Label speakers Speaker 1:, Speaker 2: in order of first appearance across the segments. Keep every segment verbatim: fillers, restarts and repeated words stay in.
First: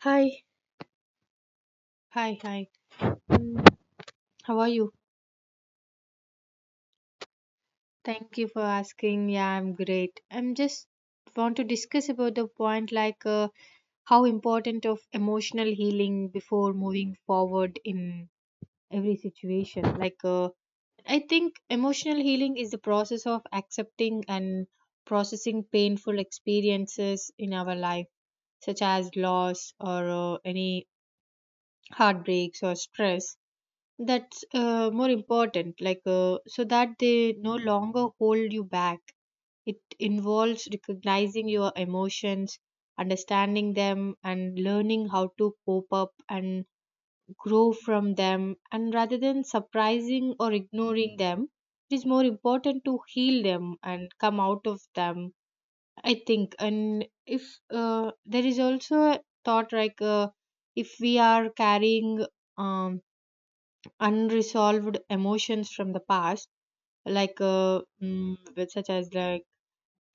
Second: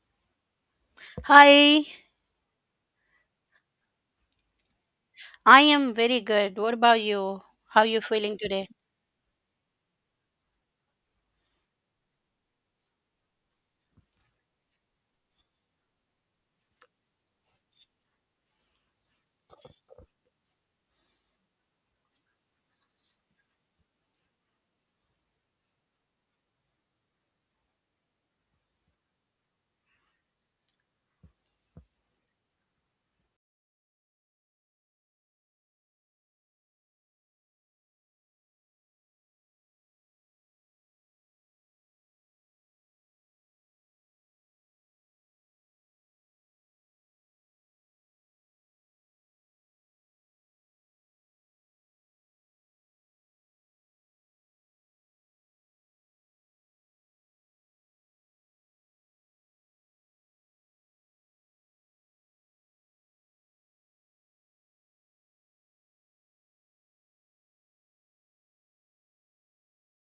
Speaker 1: Hi,
Speaker 2: Hi,
Speaker 1: hi, hi. Mm, How are you?
Speaker 2: I am very good. What about you? How you feeling
Speaker 1: Thank you for
Speaker 2: today?
Speaker 1: asking. Yeah, I'm great. I'm just want to discuss about the point like uh, how important of emotional healing before moving forward in every situation. Like uh, I think emotional healing is the process of accepting and processing painful experiences in our life, such as loss or uh, any heartbreaks or stress. That's uh, more important, like uh, so that they no longer hold you back. It involves recognizing your emotions, understanding them, and learning how to cope up and grow from them. And rather than surprising or ignoring them, it is more important to heal them and come out of them. I think, and if uh, there is also a thought like uh, if we are carrying um unresolved emotions from the past like uh, mm, with such as like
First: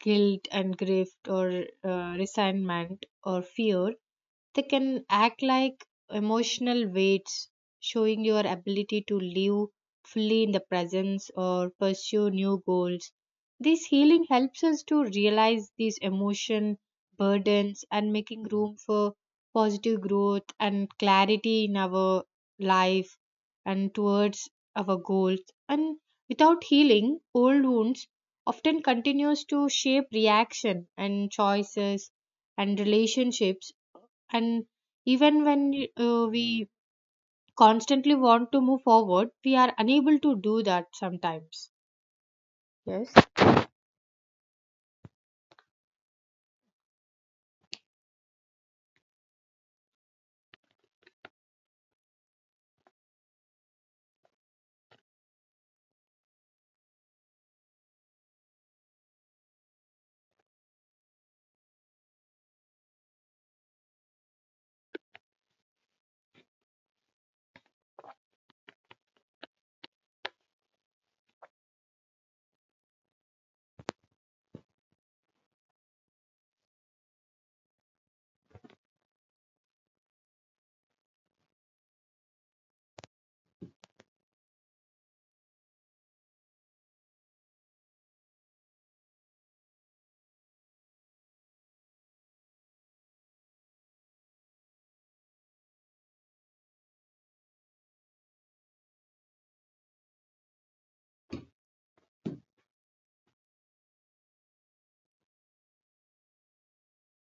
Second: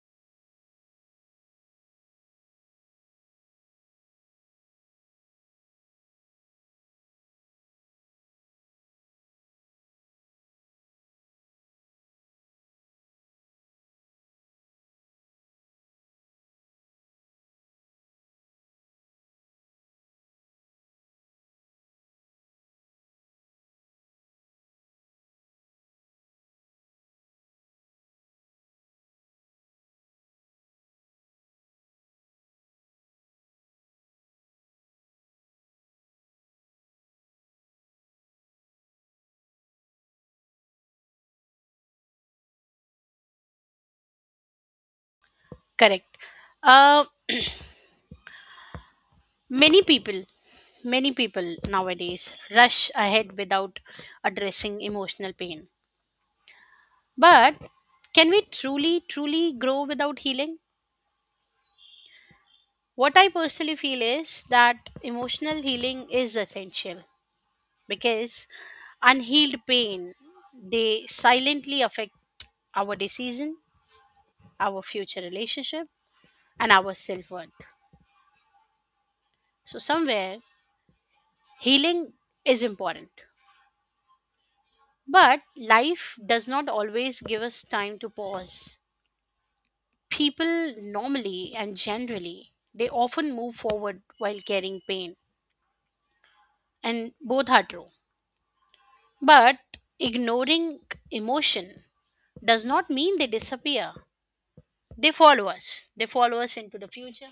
Speaker 1: guilt and grief or uh, resentment or fear, they can act like emotional weights, showing your ability to live fully in the presence or pursue new goals. This healing helps us to realize these emotion burdens and making room for positive growth and clarity in our life and towards our goals. And without healing, old wounds often continues to shape reaction and choices and relationships. And even when uh, we constantly want to move forward, we are unable to do that sometimes. Yes.
Speaker 2: Correct. Uh, many people, many people nowadays rush ahead without addressing emotional pain. But can we truly, truly grow without healing? What I personally feel is that emotional healing is essential because unhealed pain they silently affect our decision, our future relationship, and our self worth. So, somewhere healing is important. But life does not always give us time to pause. People normally and generally, they often move forward while carrying pain, and both are true. But ignoring emotion does not mean they disappear. They follow us. They follow us into the future.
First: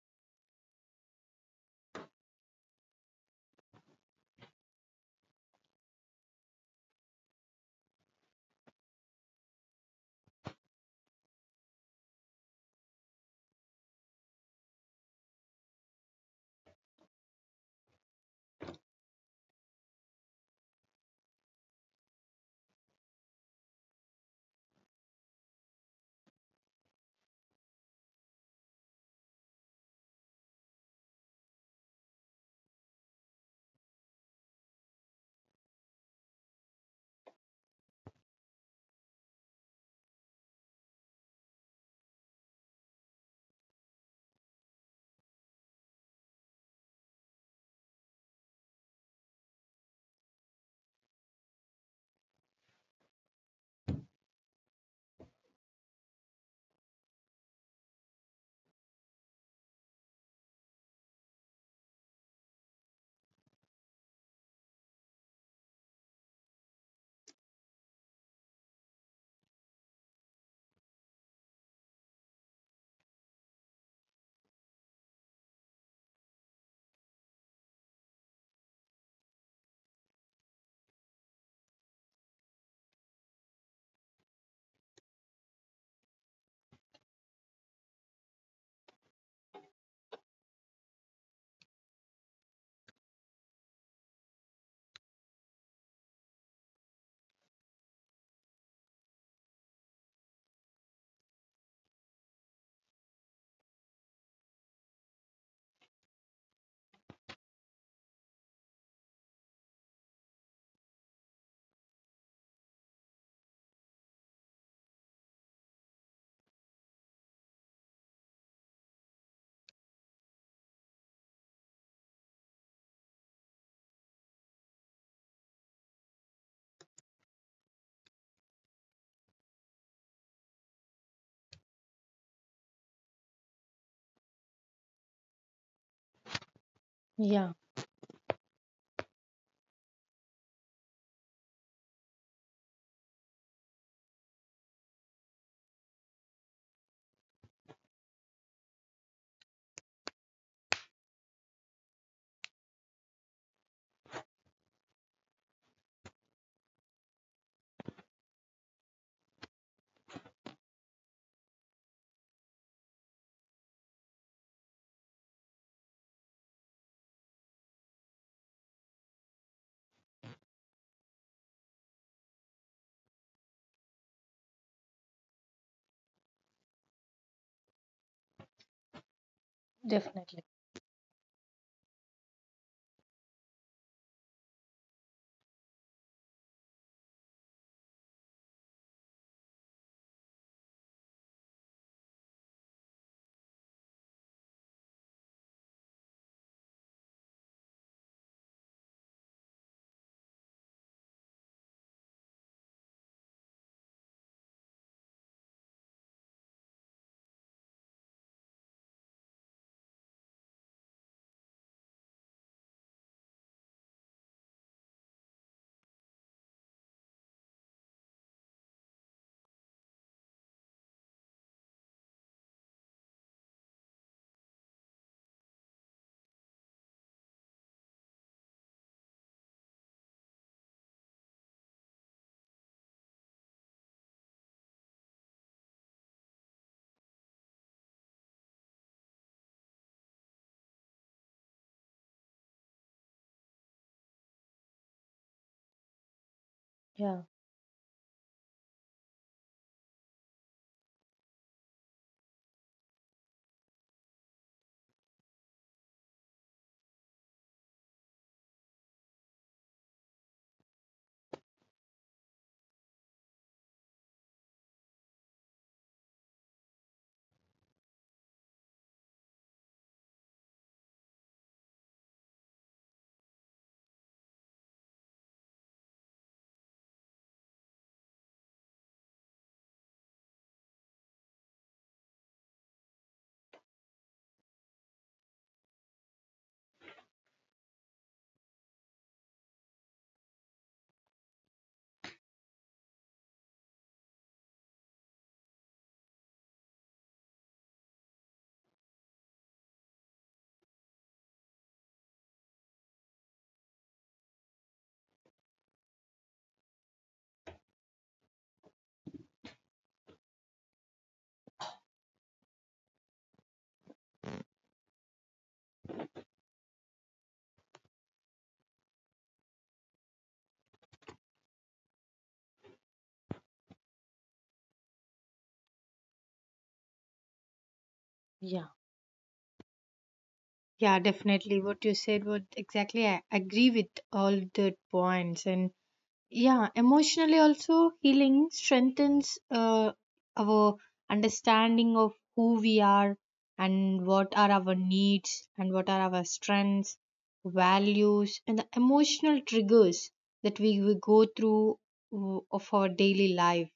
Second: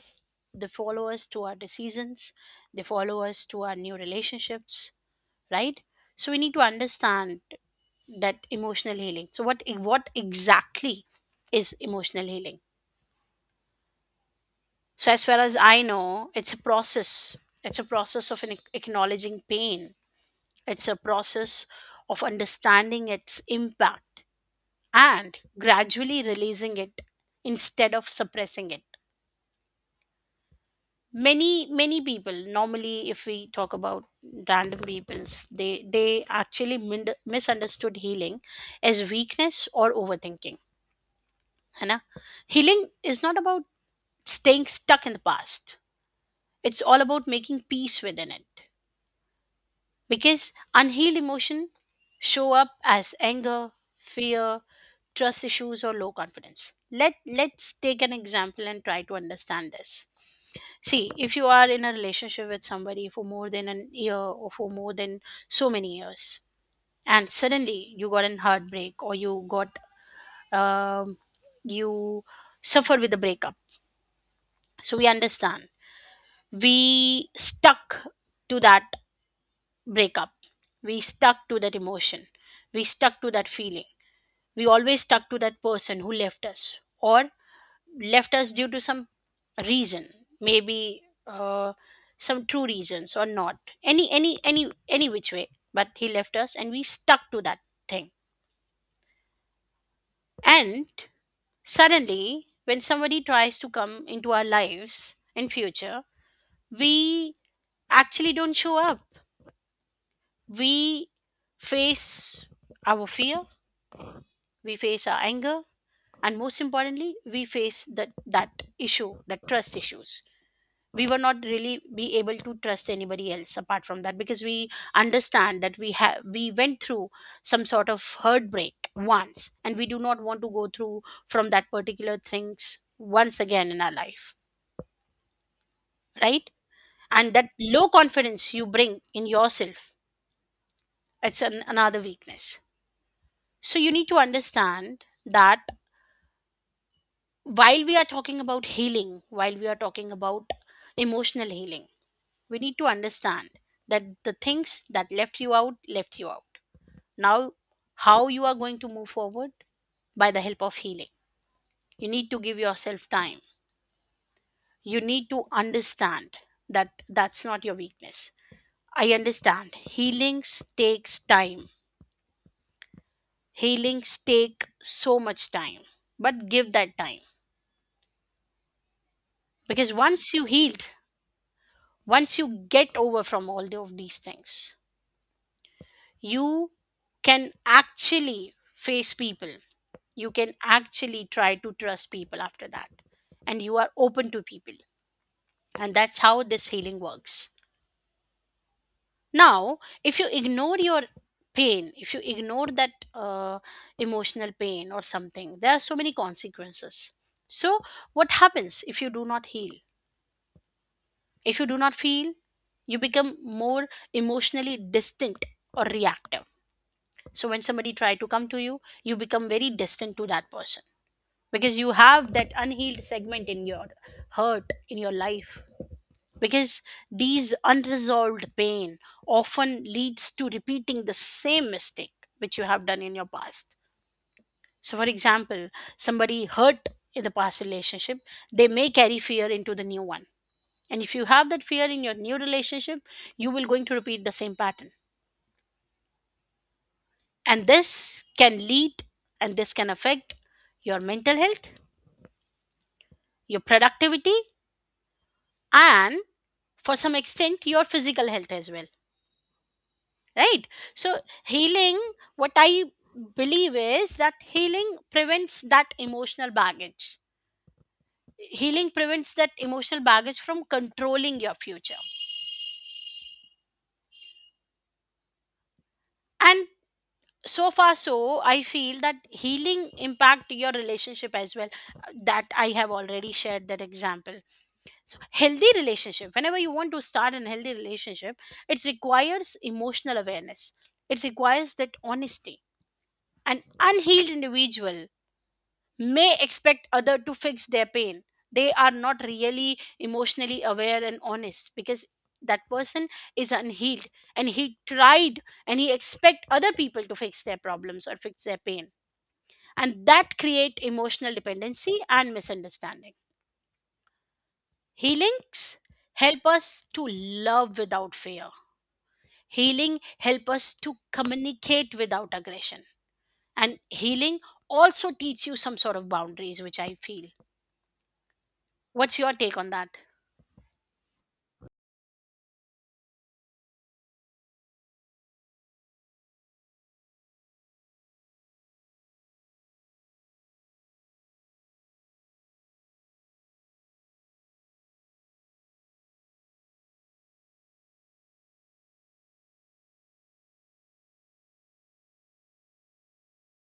Speaker 2: They follow us to our decisions. They follow us to our new relationships, right? So we need to understand that emotional healing. So what e- what exactly is emotional healing? So as far as I know, it's a process. It's a process of an ac- acknowledging pain. It's a process of understanding its impact and gradually releasing it instead of suppressing it. Many many people normally, if we talk about random peoples, they they actually mind- misunderstood healing as weakness or overthinking, है ना. Healing is not about staying stuck in the past, it's all about making peace within it, because unhealed emotion show up as anger, fear, trust issues or low confidence. Let let's take an example and try to understand this. See, if you are in a relationship with somebody for more than an year or for more than so many years, and suddenly you got an heartbreak or you got, um, you suffered with a breakup, so we understand we stuck to that breakup, we stuck to that emotion, we stuck to that feeling, we always stuck to that person who left us or left us due to some reason. Maybe uh, some true reasons or not, any any any any which way, but he left us and we stuck to that thing. And suddenly when somebody tries to come into our lives in future, we actually don't show up. We face our fear, we face our anger, and most importantly we face that that issue, that trust issues. We were not really be able to trust anybody else apart from that, because we understand that we have we went through some sort of heartbreak once, and we do not want to go through from that particular things once again in our life, right? And that
Speaker 1: Yeah,
Speaker 2: low confidence you bring in yourself, it's an, another weakness. So you need to understand that while we are talking about healing, while we are talking about emotional healing, we need to understand that the things that left you out, left you out. Now, how you are going to move forward? By the help of healing. You need to give yourself time. You need to understand that that's not your weakness. I understand healings takes time. Healings take so much time, but give that time, because once
Speaker 1: definitely.
Speaker 2: you healed, once you get over from all the- of these things, you can actually face people, you can actually try to trust people after that, and you are open to people, and that's how this healing works. Now if you ignore your pain, if you ignore that uh, emotional pain or something, there are so many consequences. So what happens if you do not heal, if you do not feel, you become more emotionally distinct or reactive. So when somebody try to come to you, you become very distant to that person, because you have that unhealed segment in your hurt in your life. Because these unresolved pain often leads to repeating the same mistake which you have done in your past. So, for example, somebody hurt in the past relationship, they may carry fear into the new one. And if you have that fear in your new relationship, you will going to repeat the same pattern.
Speaker 1: Yeah,
Speaker 2: And this can lead, and this can affect your mental health, your productivity, and for some extent your physical health as well, right? So, healing, what I believe is that healing prevents that emotional baggage. Healing prevents that emotional baggage from controlling your future. And so far, so I feel that healing impact your relationship as well. That I have already shared that example. So healthy relationship, whenever you want to start an healthy relationship, it requires emotional awareness, it requires that honesty. An unhealed individual may expect other to fix their pain. They are not really emotionally aware and honest because that person is unhealed, and he tried and he expect other people to fix their problems or fix their pain, and that create emotional dependency and misunderstanding. Healings help us to love without fear. Healing help us to communicate without aggression. And healing also teach you some sort of boundaries, which I feel.
Speaker 1: yeah.
Speaker 2: What's your take on that?
Speaker 1: Yeah, definitely what you said, what exactly, I agree with all the points. And yeah, emotionally also healing strengthens uh, our understanding of who we are and what are our needs, and what are our strengths, values, and the emotional triggers that we, we go through w- of our daily life.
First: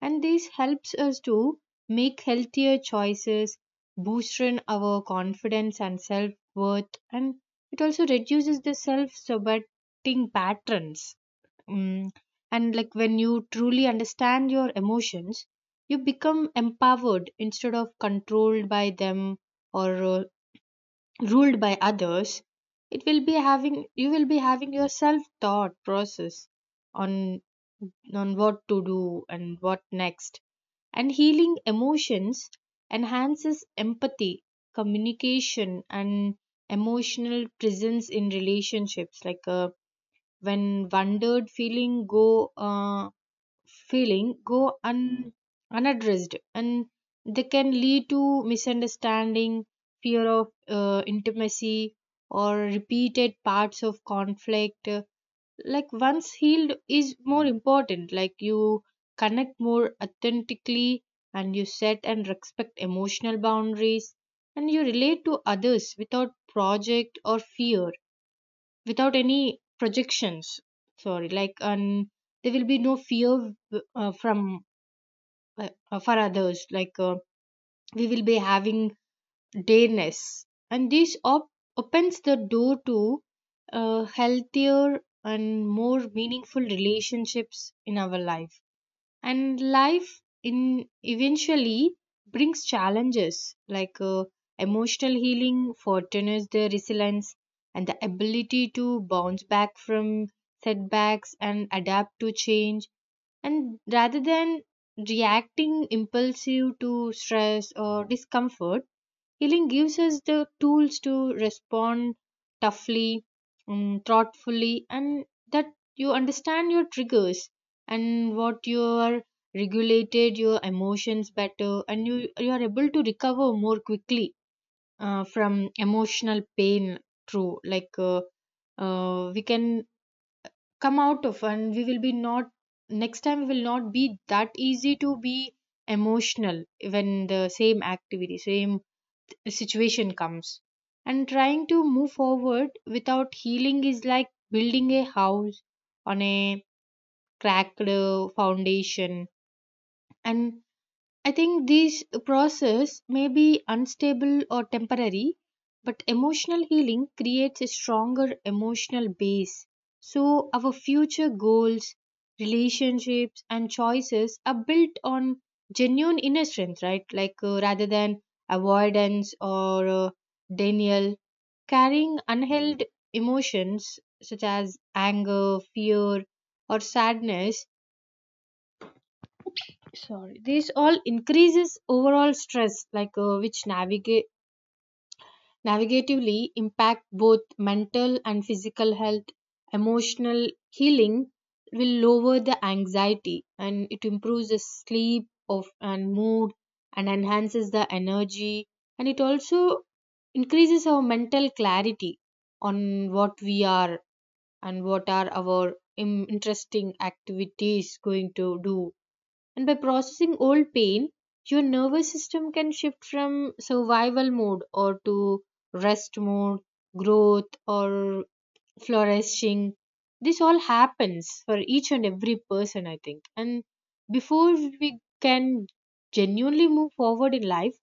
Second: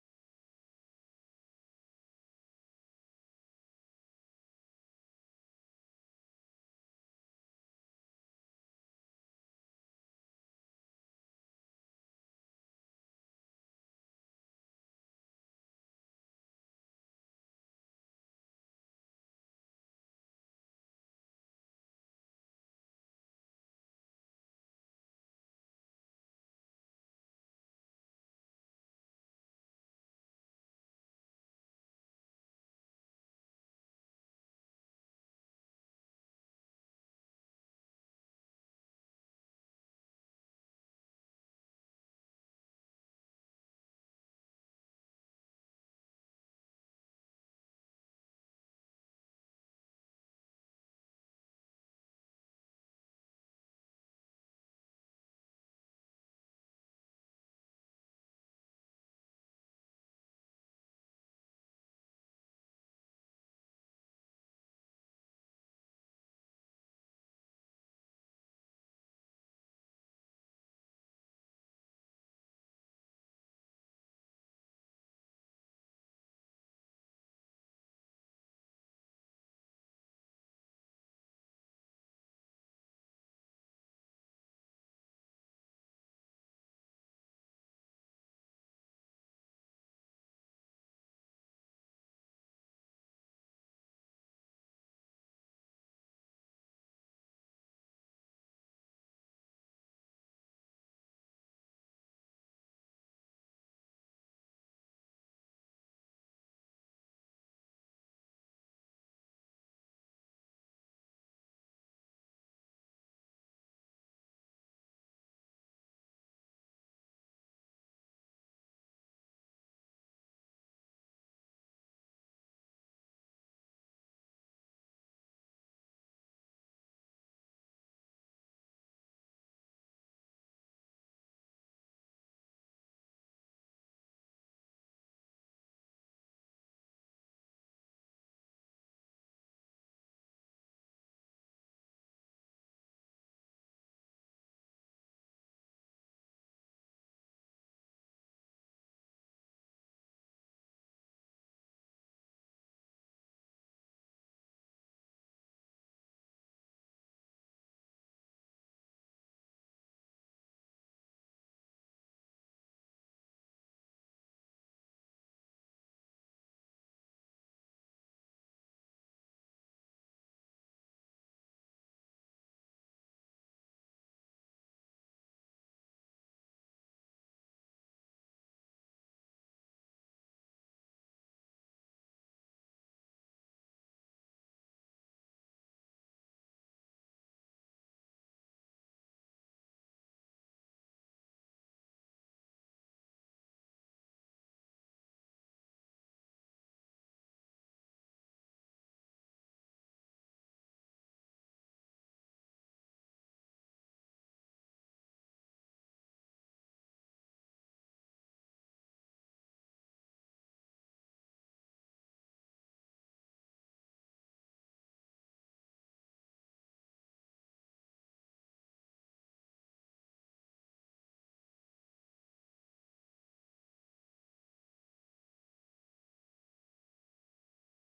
Speaker 1: And this helps us to make healthier choices, boosting our confidence and self-worth, and it also reduces the self-sabotaging patterns. Mm. And like when you truly understand your emotions, you become empowered instead of controlled by them or uh, ruled by others. It will be having you will be having your self thought process on on what to do and what next. And healing emotions enhances empathy, communication, and emotional presence in relationships. Like uh, when wondered feeling go. Uh, feeling go un- unaddressed, and they can lead to misunderstanding, fear of uh, intimacy, or repeated parts of conflict. Uh, like once healed is more important, like you connect more authentically, and you set and respect emotional boundaries, and you relate to others without project or fear, without any projections. Sorry, like, and there will be no fear uh, from uh, uh, for others, like uh, we will be having dareness, and this op- opens the door to uh, healthier and more meaningful relationships in our life. And life in eventually brings challenges. Like uh, emotional healing fortune the resilience and the ability to bounce back from setbacks and adapt to change. And rather than reacting impulsive to stress or discomfort, healing gives us the tools to respond toughly, mm, thoughtfully, and that you understand your triggers and what you are, regulated your emotions better, and you you are able to recover more quickly uh, from emotional pain. Through like uh, uh, We can come out of, and we will be not, next time we will not be that easy to be emotional when the same activity, same situation comes. And trying to move forward without healing is like building a house on a cracked uh, foundation. And I think this process may be unstable or temporary, but emotional healing creates a stronger emotional base. So our future goals, relationships, and choices are built on genuine inner strength, right? Like uh, rather than avoidance or uh, denial, carrying unheld emotions such as anger, fear, or sadness. Sorry, this all increases overall stress, like uh, which navigate navigatively impact both mental and physical health. Emotional healing will lower the anxiety, and it improves the sleep of and mood, and enhances the energy, and it also increases our mental clarity on what we are and what are our im- interesting activities going to do. And by processing old pain, your nervous system can shift from survival mode or to rest mode, growth or flourishing. This all happens for each and every person, I think. And before we can genuinely move forward in life,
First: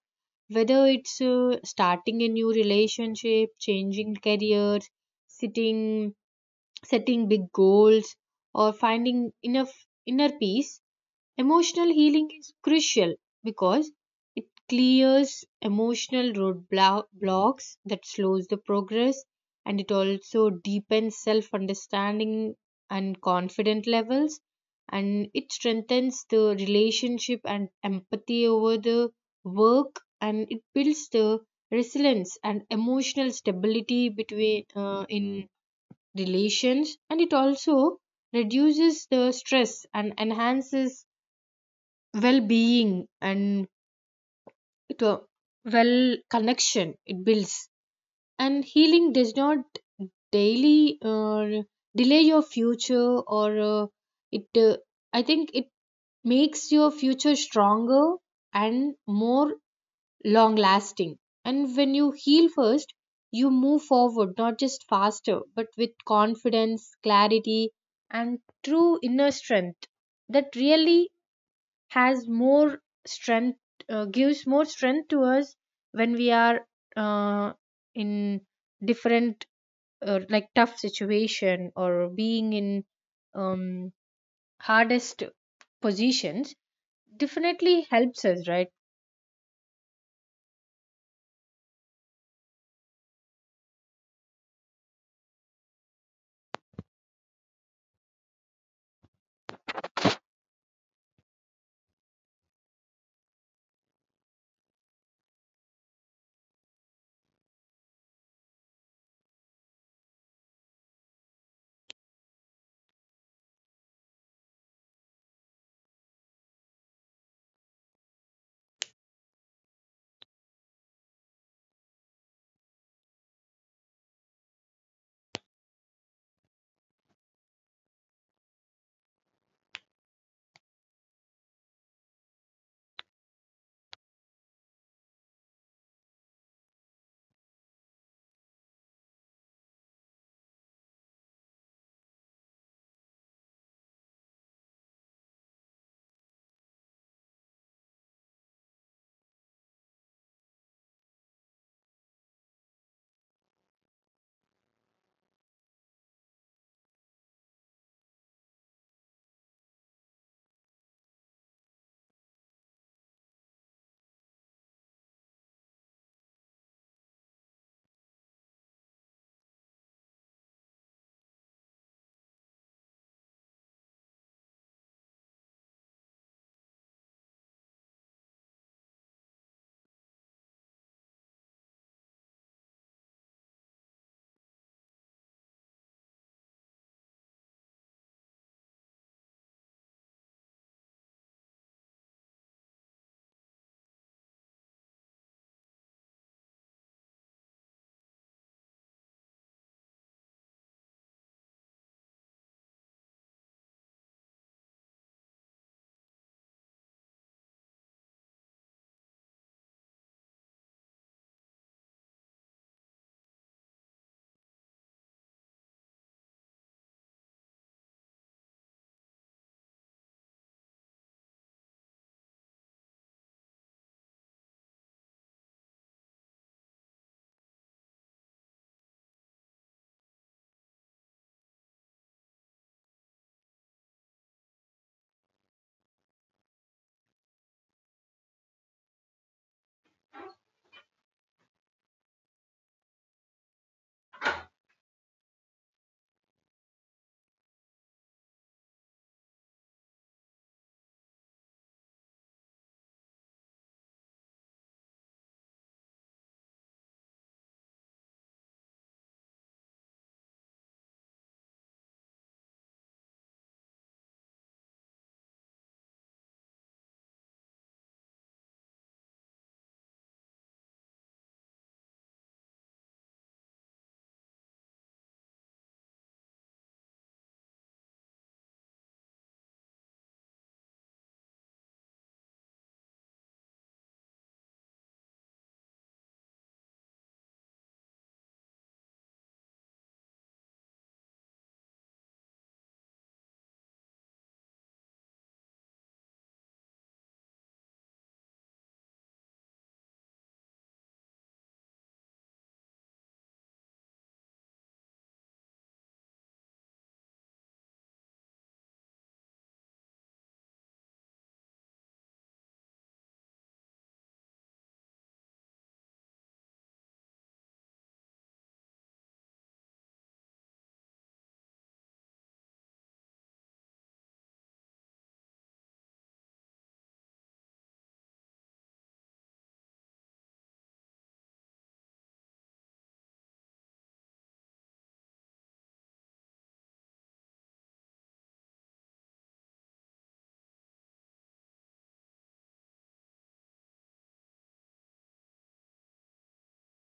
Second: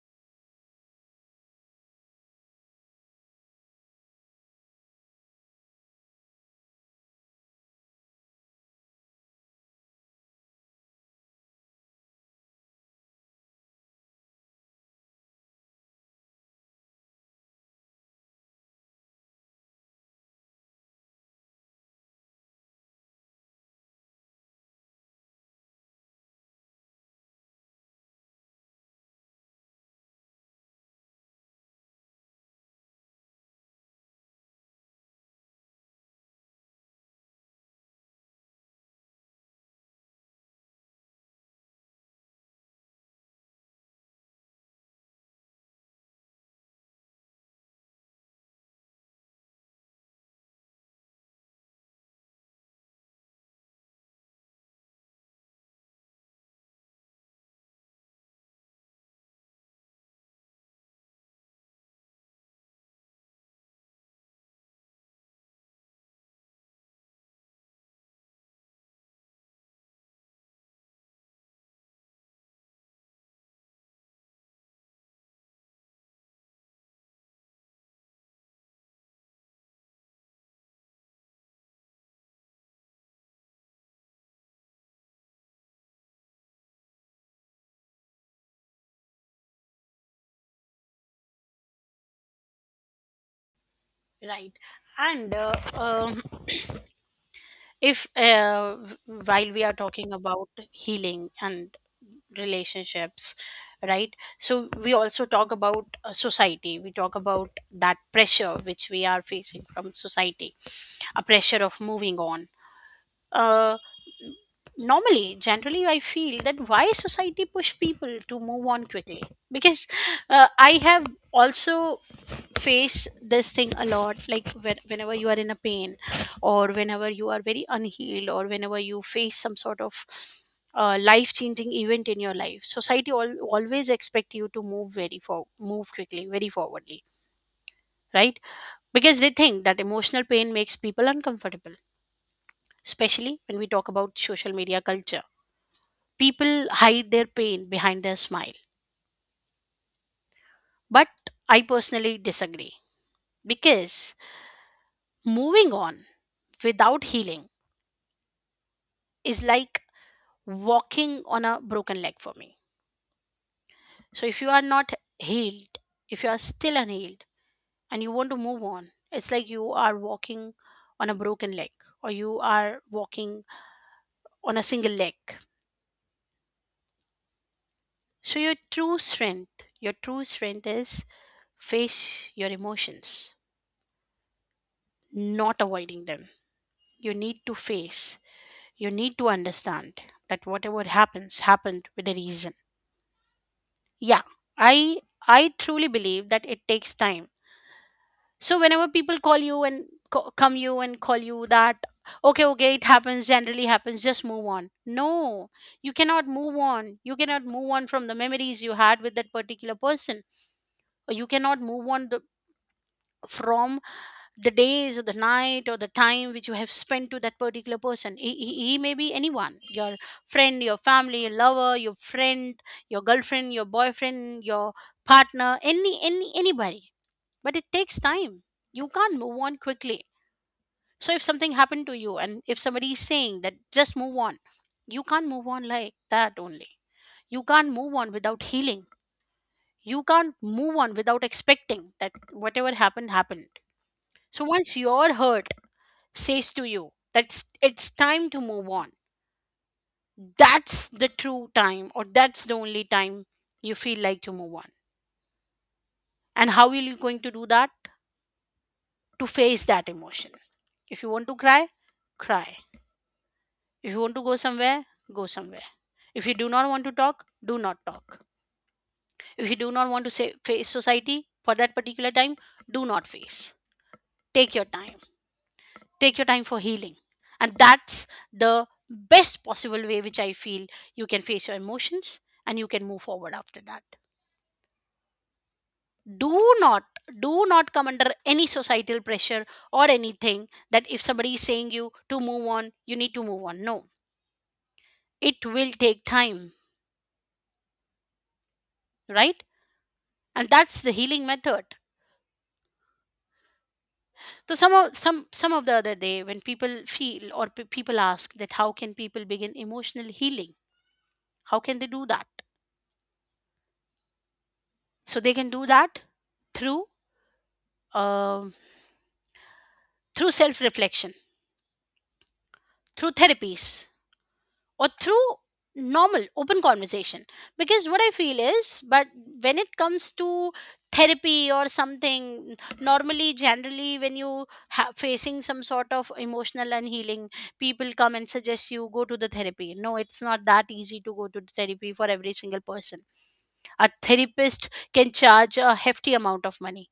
Speaker 1: whether it's uh, starting a new relationship, changing careers, sitting, setting big goals, or finding enough inner peace, emotional healing is crucial because it clears emotional roadblocks that slows the progress, and it also deepens self understanding and confident levels, and it strengthens the relationship and empathy over the work, and it builds the resilience and emotional stability between uh, in relations, and it also reduces the stress and enhances well-being and to well connection it builds. And healing does not daily uh, delay your future or uh, it uh, I think it makes your future stronger and more long lasting. And when you heal first, you move forward not just faster but with confidence, clarity, and true inner strength that really has more strength, uh, gives more strength to us when we are uh, in different uh, like tough situation or being in um, hardest positions. Definitely helps us, right?
Speaker 2: Right. And uh, um if, uh, while we are talking about healing and relationships, right, so we also talk about uh, society, we talk about that pressure which we are facing from society, a pressure of moving on. uh, Normally generally I feel that why society push people to move on quickly, because uh, I have also face this thing a lot, like when, whenever you are in a pain, or whenever you are very unhealed, or whenever you face some sort of uh, life changing event in your life, society all, always expect you to move very for move quickly very forwardly, right? Because they think that emotional pain makes people uncomfortable, especially when we talk about social media culture, people hide their pain behind their smile. But I personally disagree, because moving on without healing is like walking on a broken leg for me. So if you are not healed, if you are still unhealed and you want to move on, it's like you are walking on a broken leg, or you are walking on a single leg. So your true strength, your true strength is face your emotions, not avoiding them. You need to face, you need to understand that whatever happens happened with a reason. Yeah, I I truly believe that it takes time. So whenever people call you and co- come you and call you that okay, okay, it happens, generally happens, just move on. No, you cannot move on, you cannot move on from the memories you had with that particular person, or you cannot move on the, from the days or the night or the time which you have spent to that particular person. He, he, he may be anyone, your friend, your family, your lover, your friend, your girlfriend, your boyfriend, your partner, any any anybody. But it takes time, you can't move on quickly. So if something happened to you, and if somebody is saying that just move on, you can't move on like that only. You can't move on without healing. You can't move on without expecting that whatever happened happened. So once your hurt says to you that it's time to move on, that's the true time, or that's the only time you feel like to move on. And how are you going to do that? To face that emotion. If you want to cry, cry. If you want to go somewhere, go somewhere. If you do not want to talk, do not talk. If you do not want to say, face society for that particular time, do not face. Take your time. Take your time for healing. And that's the best possible way which I feel you can face your emotions and you can move forward after that. Do not, do not come under any societal pressure or anything that if somebody is saying you to move on, you need to move on. No, it will take time, right? And that's the healing method. So some of some some of the other day when people feel, or pe people ask that how can people begin emotional healing? How can they do that? So they can do that through um through self reflection, through therapies, or through normal open conversation, because what I feel is, but when it comes to therapy or something, normally generally when you ha- facing some sort of emotional unhealing, people come and suggest you go to the therapy. No, it's not that easy to go to the therapy for every single person. A therapist can charge a hefty amount of money,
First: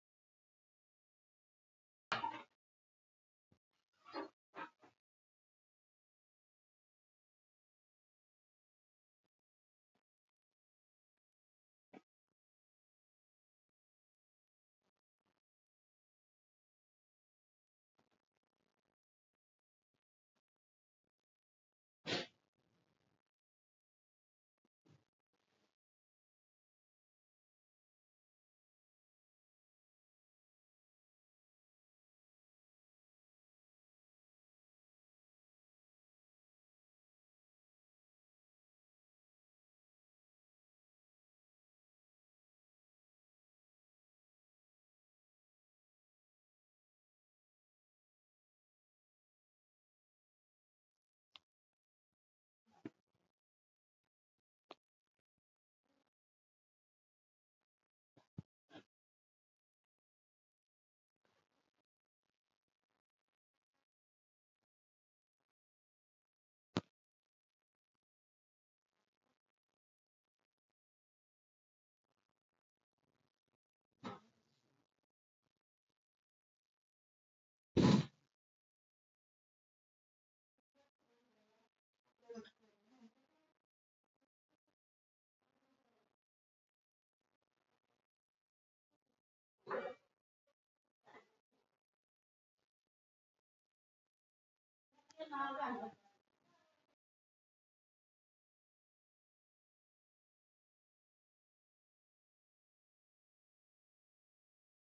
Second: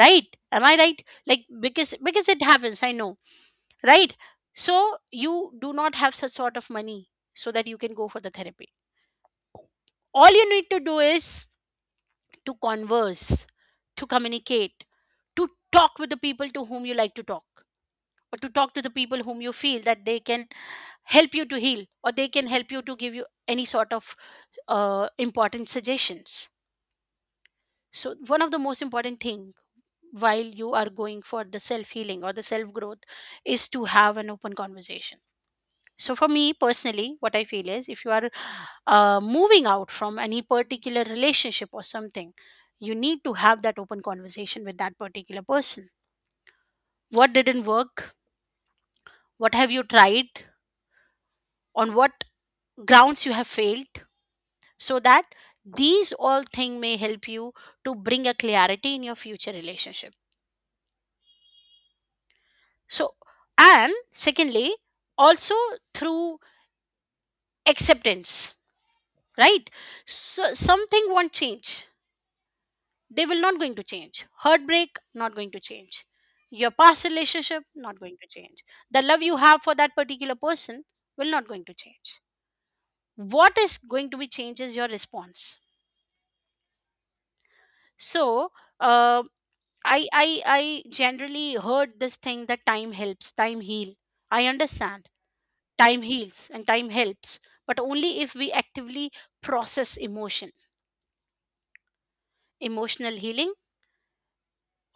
Speaker 2: right? Am I right? Like because because it happens, I know. Right. So you do not have such sort of money so that you can go for the therapy. All you need to do is to converse, to communicate, to talk with the people to whom you like to talk, or to talk to the people whom you feel that they can help you to heal or they can help you to give you any sort of uh, important suggestions. So one of the most important thing, while you are going for the self healing or the self growth, is to have an open conversation. So, for me personally, what I feel is, if you are uh, moving out from any particular relationship or something, you need to have that open conversation with that particular person. What didn't work? What have you tried? On what grounds you have failed? So that these all things may help you to bring a clarity in your future relationship. So, and secondly, also through acceptance, right? So, something won't change, they will not going to change, heartbreak not going to change, your past relationship not going to change, the love you have for that particular person will not going to change. What is going to be changed is your response. So uh, i i i generally heard this thing that time helps, time heal. I understand time heals and time helps, but only if we actively process emotion. Emotional healing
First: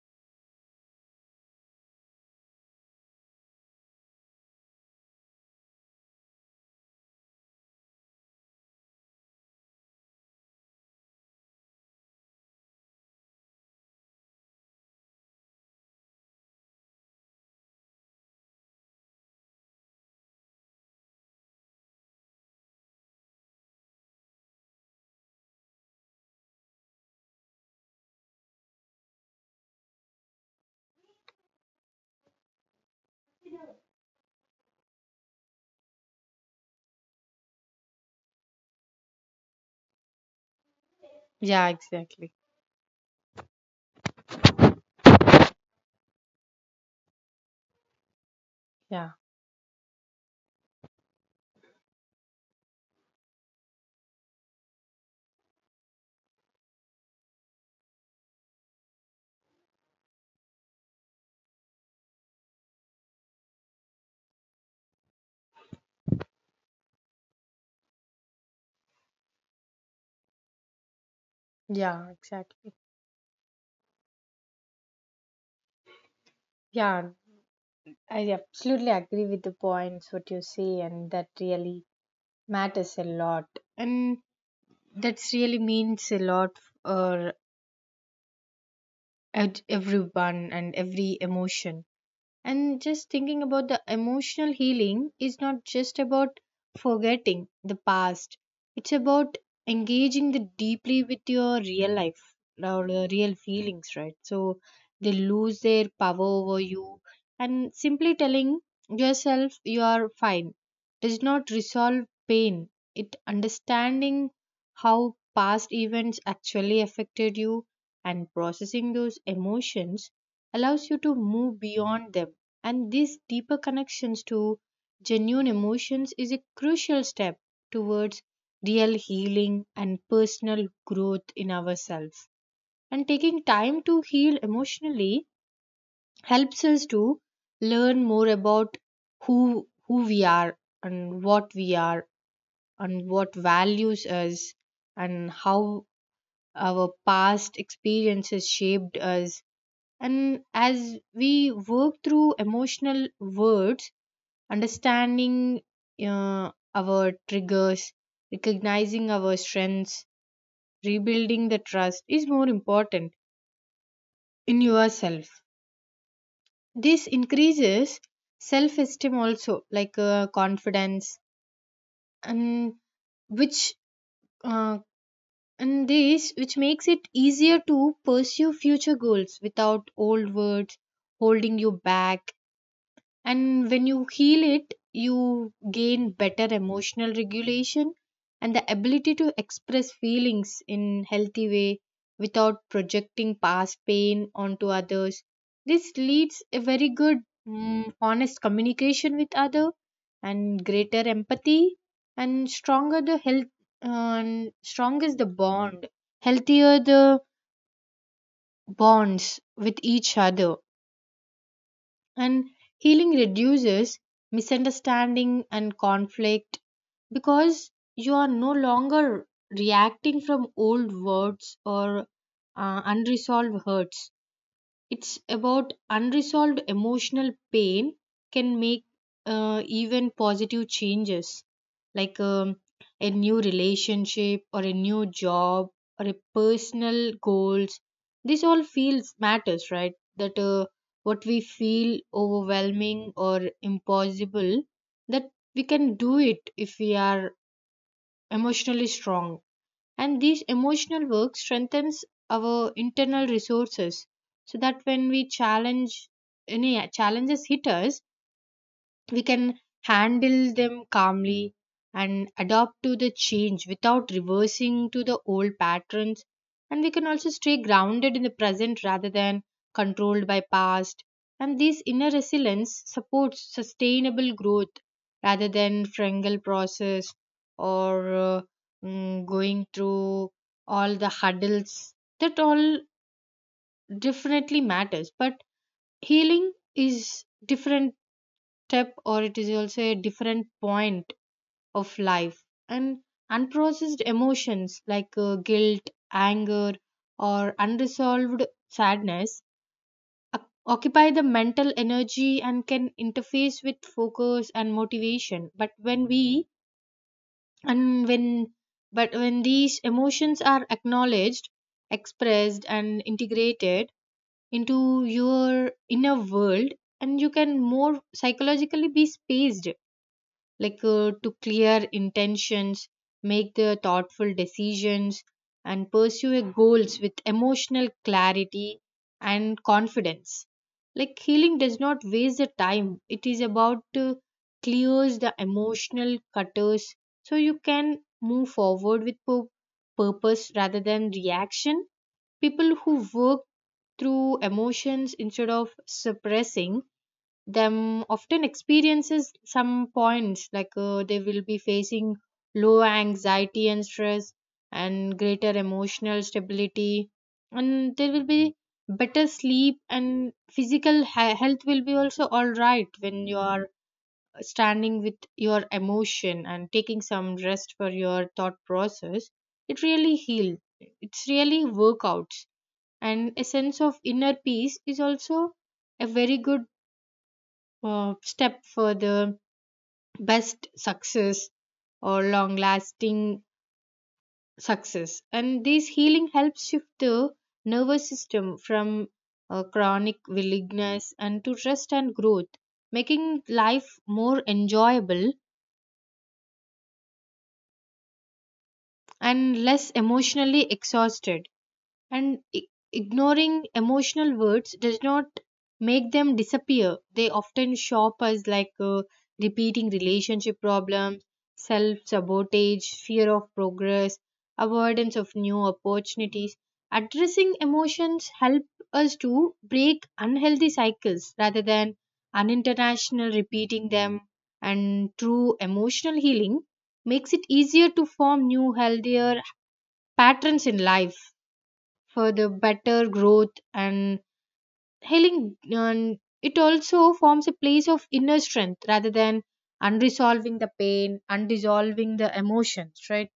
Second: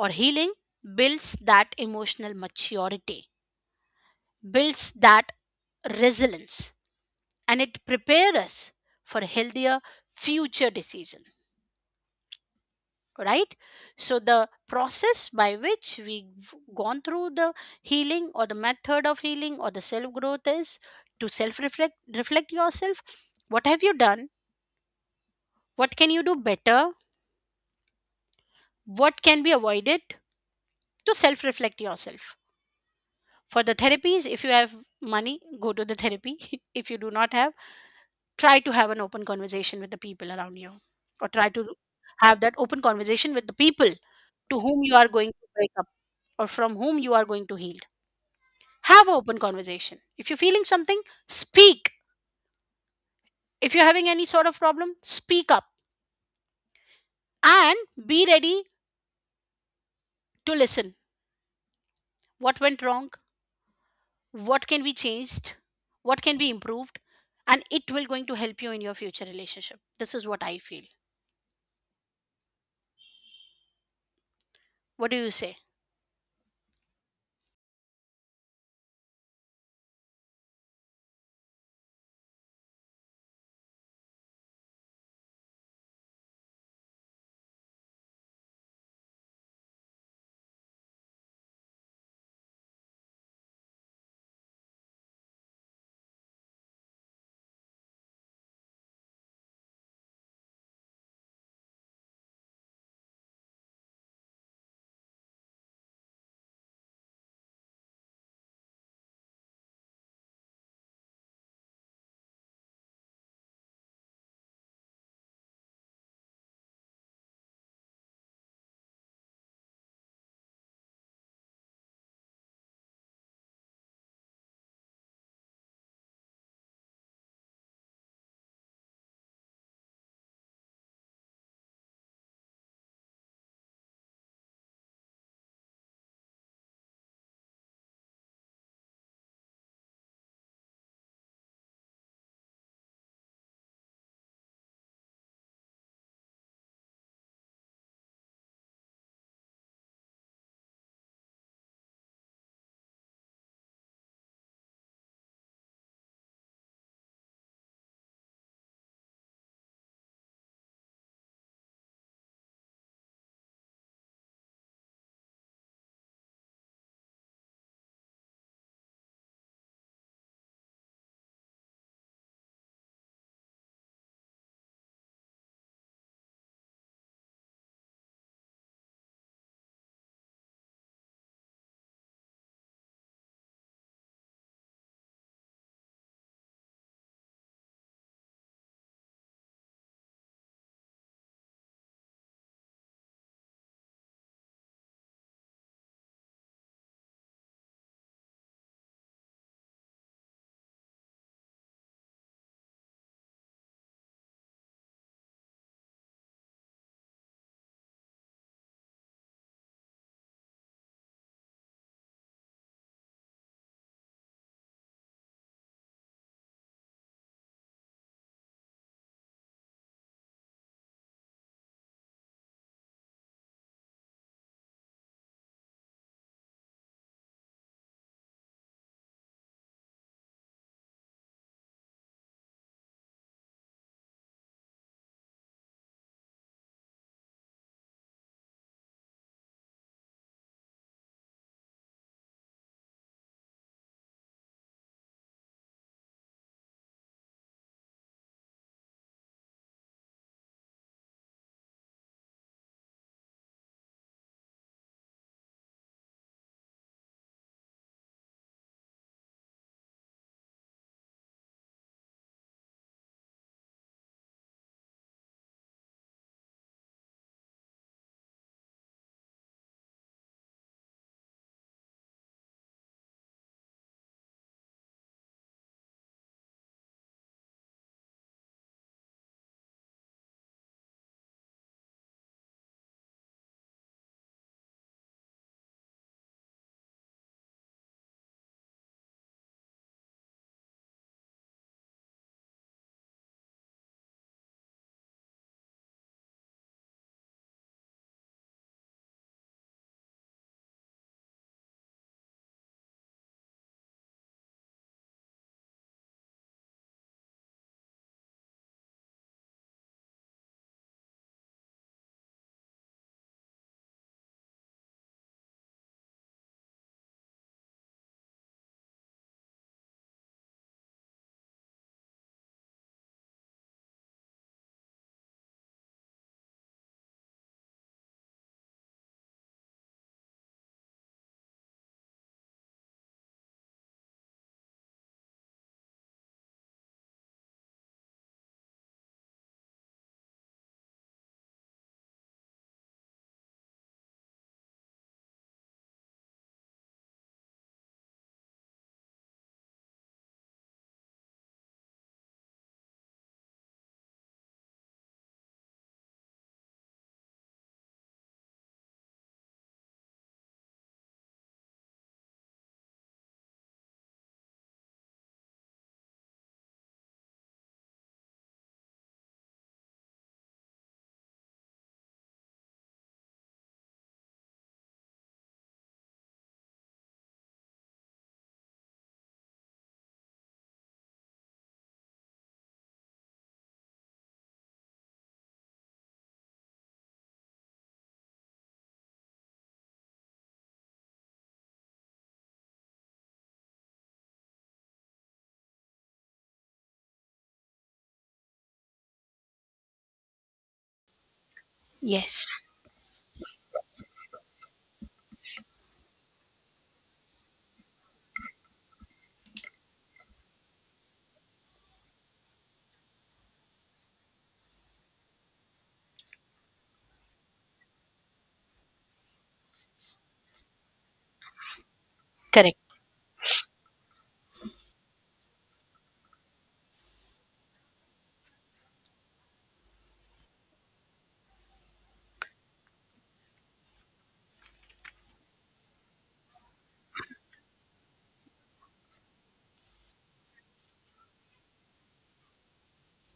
Speaker 2: or healing builds that emotional maturity, builds that resilience, and it prepares us for healthier future decision, right? So the process by which we've gone through the healing, or the method of healing or the self growth, is to self reflect, reflect yourself. What have you done? What can you do better? What can be avoided? To self reflect yourself. For the therapies, if you have money, go to the therapy. If you do not have, try to have an open conversation with the people around you, or try to
Speaker 1: Yeah, exactly.
Speaker 2: have that open conversation with the people to whom you are going to break up, or from whom you are going to heal. Have
Speaker 1: Yeah.
Speaker 2: an open conversation. If you're feeling something, speak. If you're having any sort of problem, speak up. And be ready to listen. What went wrong, what can be changed, what can be improved, and it will going to help you in your future relationship. This is what I feel.
Speaker 1: Yeah, exactly.
Speaker 2: What do you say?
Speaker 1: Yeah, I absolutely agree with the points what you say, and that really matters a lot. And that's really means a lot uh, at everyone and every emotion. And just thinking about the emotional healing is not just about forgetting the past, it's about engaging the deeply with your real life or your real feelings, right? So they lose their power over you, and simply telling yourself you are fine does not resolve pain. It understanding how past events actually affected you and processing those emotions allows you to move beyond them. And these deeper connections to genuine emotions is a crucial step towards real healing and personal growth in ourselves. And taking time to heal emotionally helps us to learn more about who who we are and what we are, and what values us, and how our past experiences shaped us. And as we work through emotional words, understanding uh, our triggers, recognizing our strengths, rebuilding the trust is more important in yourself. This increases self esteem also, like uh, confidence, and which uh, and this which makes it easier to pursue future goals without old words holding you back. And when you heal it, you gain better emotional regulation and the ability to express feelings in healthy way without projecting past pain onto others. This leads a very good, mm, honest communication with other and greater empathy, and stronger the health and strong is the bond, healthier the bonds with each other. And healing reduces misunderstanding and conflict because you are no longer reacting from old words or uh, unresolved hurts. It's about unresolved emotional pain can make uh, even positive changes like um, a new relationship or a new job or a personal goals. This all feels matters, right? That uh, what we feel overwhelming or impossible, that we can do it if we are emotionally strong. And these emotional work strengthens our internal resources so that when we challenge any challenges hit us, we can handle them calmly and adapt to the change without reversing to the old patterns. And we can also stay grounded in the present rather than controlled by past. And this inner resilience supports sustainable growth rather than frangal process or uh, mm, going through all the hurdles. That all definitely matters, but healing is different step, or it is also a different point of life. And unprocessed emotions like uh, guilt, anger, or unresolved sadness oc- occupy the mental energy and can interface with focus and motivation. But when we and when but when these emotions are acknowledged, expressed, and integrated into your inner world, and you can more psychologically be spaced, like uh, to clear intentions, make the thoughtful decisions, and pursue a goals with emotional clarity and confidence. Like healing does not waste the time, it is about to clears the emotional cutters so you can move forward with pur- purpose rather than reaction. People who work through emotions instead of suppressing them often experiences some points, like uh, they will be facing low anxiety and stress and greater emotional stability, and there will be better sleep, and physical he- health will be also all right when you are standing with your emotion and taking some rest for your thought process. It really heals, it's really workouts. And a sense of inner peace is also a very good uh, step for the best success or long lasting success. And this healing helps shift the nervous system from uh, chronic willingness and to rest and growth, making life more enjoyable and less emotionally exhausted. And
Speaker 2: Yes,
Speaker 1: I- ignoring emotional words does not make them disappear. They often show up as like uh, repeating relationship problems, self sabotage, fear of progress, avoidance of new opportunities. Addressing emotions help us to break unhealthy cycles rather than
Speaker 2: correct.
Speaker 1: unintentional repeating them. And true emotional healing makes it easier to form new healthier patterns in life for the better growth and healing. And it also forms a place of inner strength rather than unresolving the pain, unresolving the emotions, right?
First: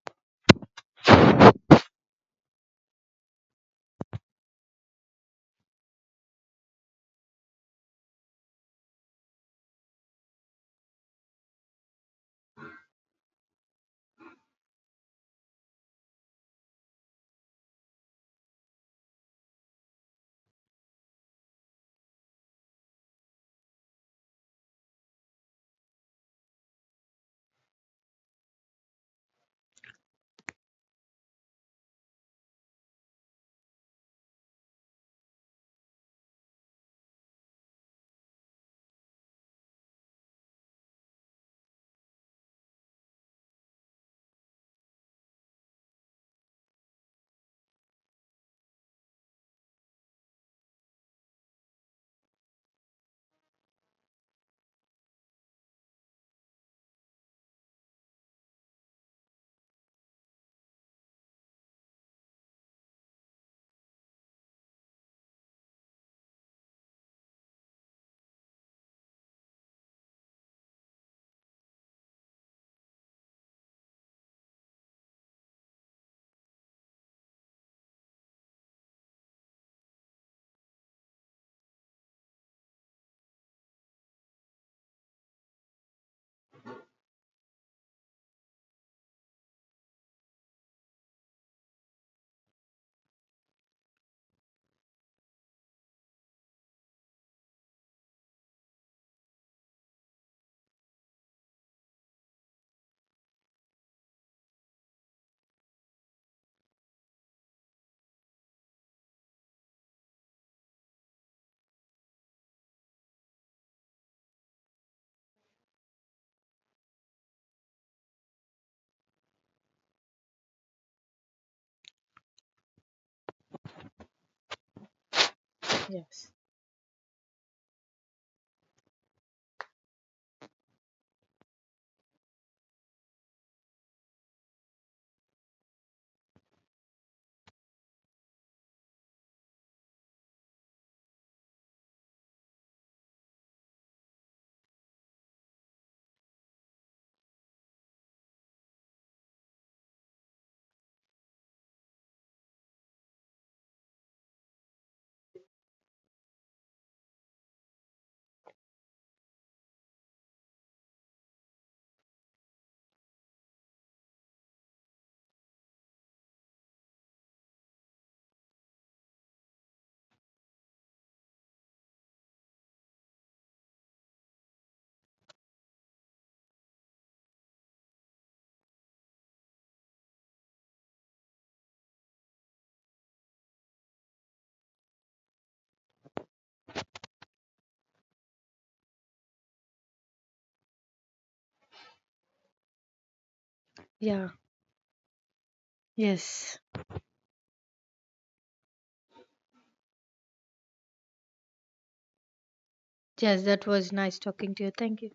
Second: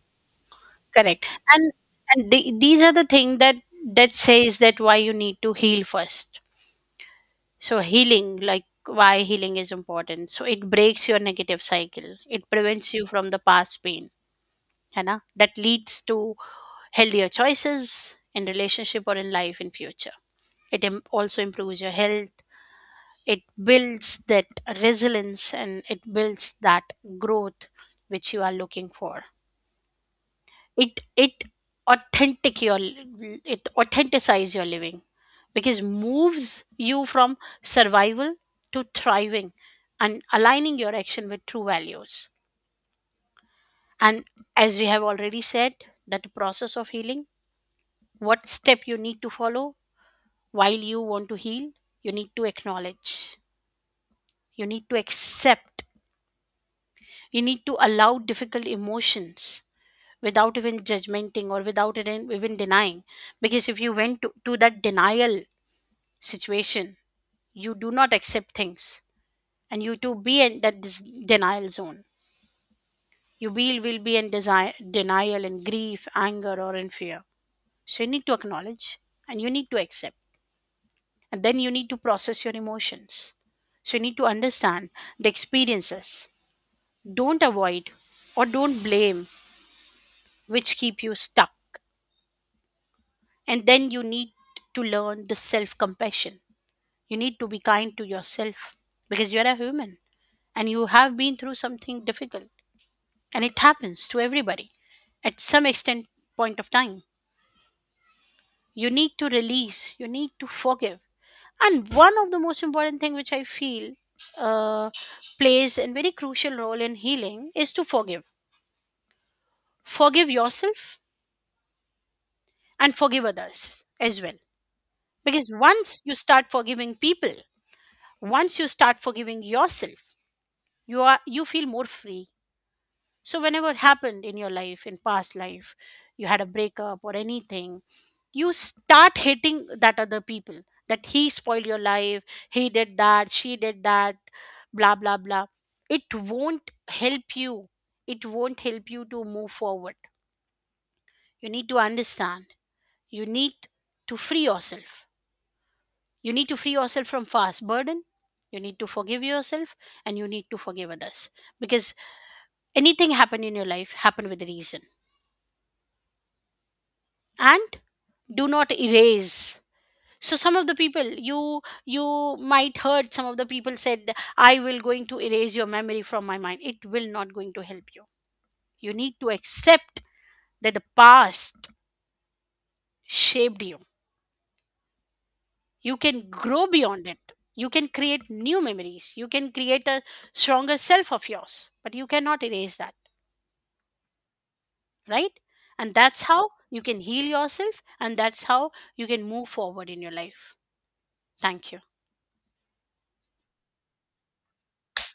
Speaker 2: Correct. And and the, these are the thing that that says that why you need to heal first. So healing, like why healing is important. So it breaks your negative cycle. It prevents you from the past pain. है ना? That leads to healthier choices in relationship or in life in future. It im- also improves your health. It builds that resilience and it builds that growth which you are looking for. it it authentic your li- it authenticize your living, because moves you from survival to thriving and aligning your action with true values. And as we have already said, that the process of healing, what step you need to follow while you want to heal: you need to acknowledge, you need to accept, you need to allow difficult emotions without even judgmenting or without even even denying. Because if you went to, to that denial situation, you do not accept things, and you to be in that dis- denial zone, you will, will be in desire, denial and grief, anger or in fear. So you need to acknowledge and you need to accept, and then you need to process your emotions. So you need to understand the experiences. Don't avoid or don't blame, which keep you stuck. And then you need to learn the self compassion. You need to be kind to yourself because you're a human and you have been through something difficult. And it happens to everybody at some extent point of time. You need to release, you need to forgive. And one of the most important thing which I feel uh, plays a very crucial role in healing is to forgive. Forgive yourself and forgive others as well. Because once you
Speaker 1: Yes.
Speaker 2: start forgiving people, once you start forgiving yourself, you are you feel more free. So whenever it happened in your life, in past life, you had a breakup or anything, you start hating that other people, that he spoiled your life, he did that, she did that, blah blah blah. It won't help you, it won't help you to move forward. You need to understand, you need to free yourself. You need to free yourself from past burden. You need to forgive yourself and you need to forgive others, because anything happen in your life happen with a reason. And do not erase. So some of the people, you you might heard some of the people said, I will going to erase your memory from my mind. It will not going to help you. You need to accept that the past shaped you. You can grow beyond it, you can create new memories, you can create a stronger self of yours, but you cannot erase that,
Speaker 1: Yeah.
Speaker 2: right? And that's how
Speaker 1: Yes.
Speaker 2: you can heal yourself, and that's how you can move forward in your life. Thank you.
Speaker 1: Yes, that was nice talking to you, thank you.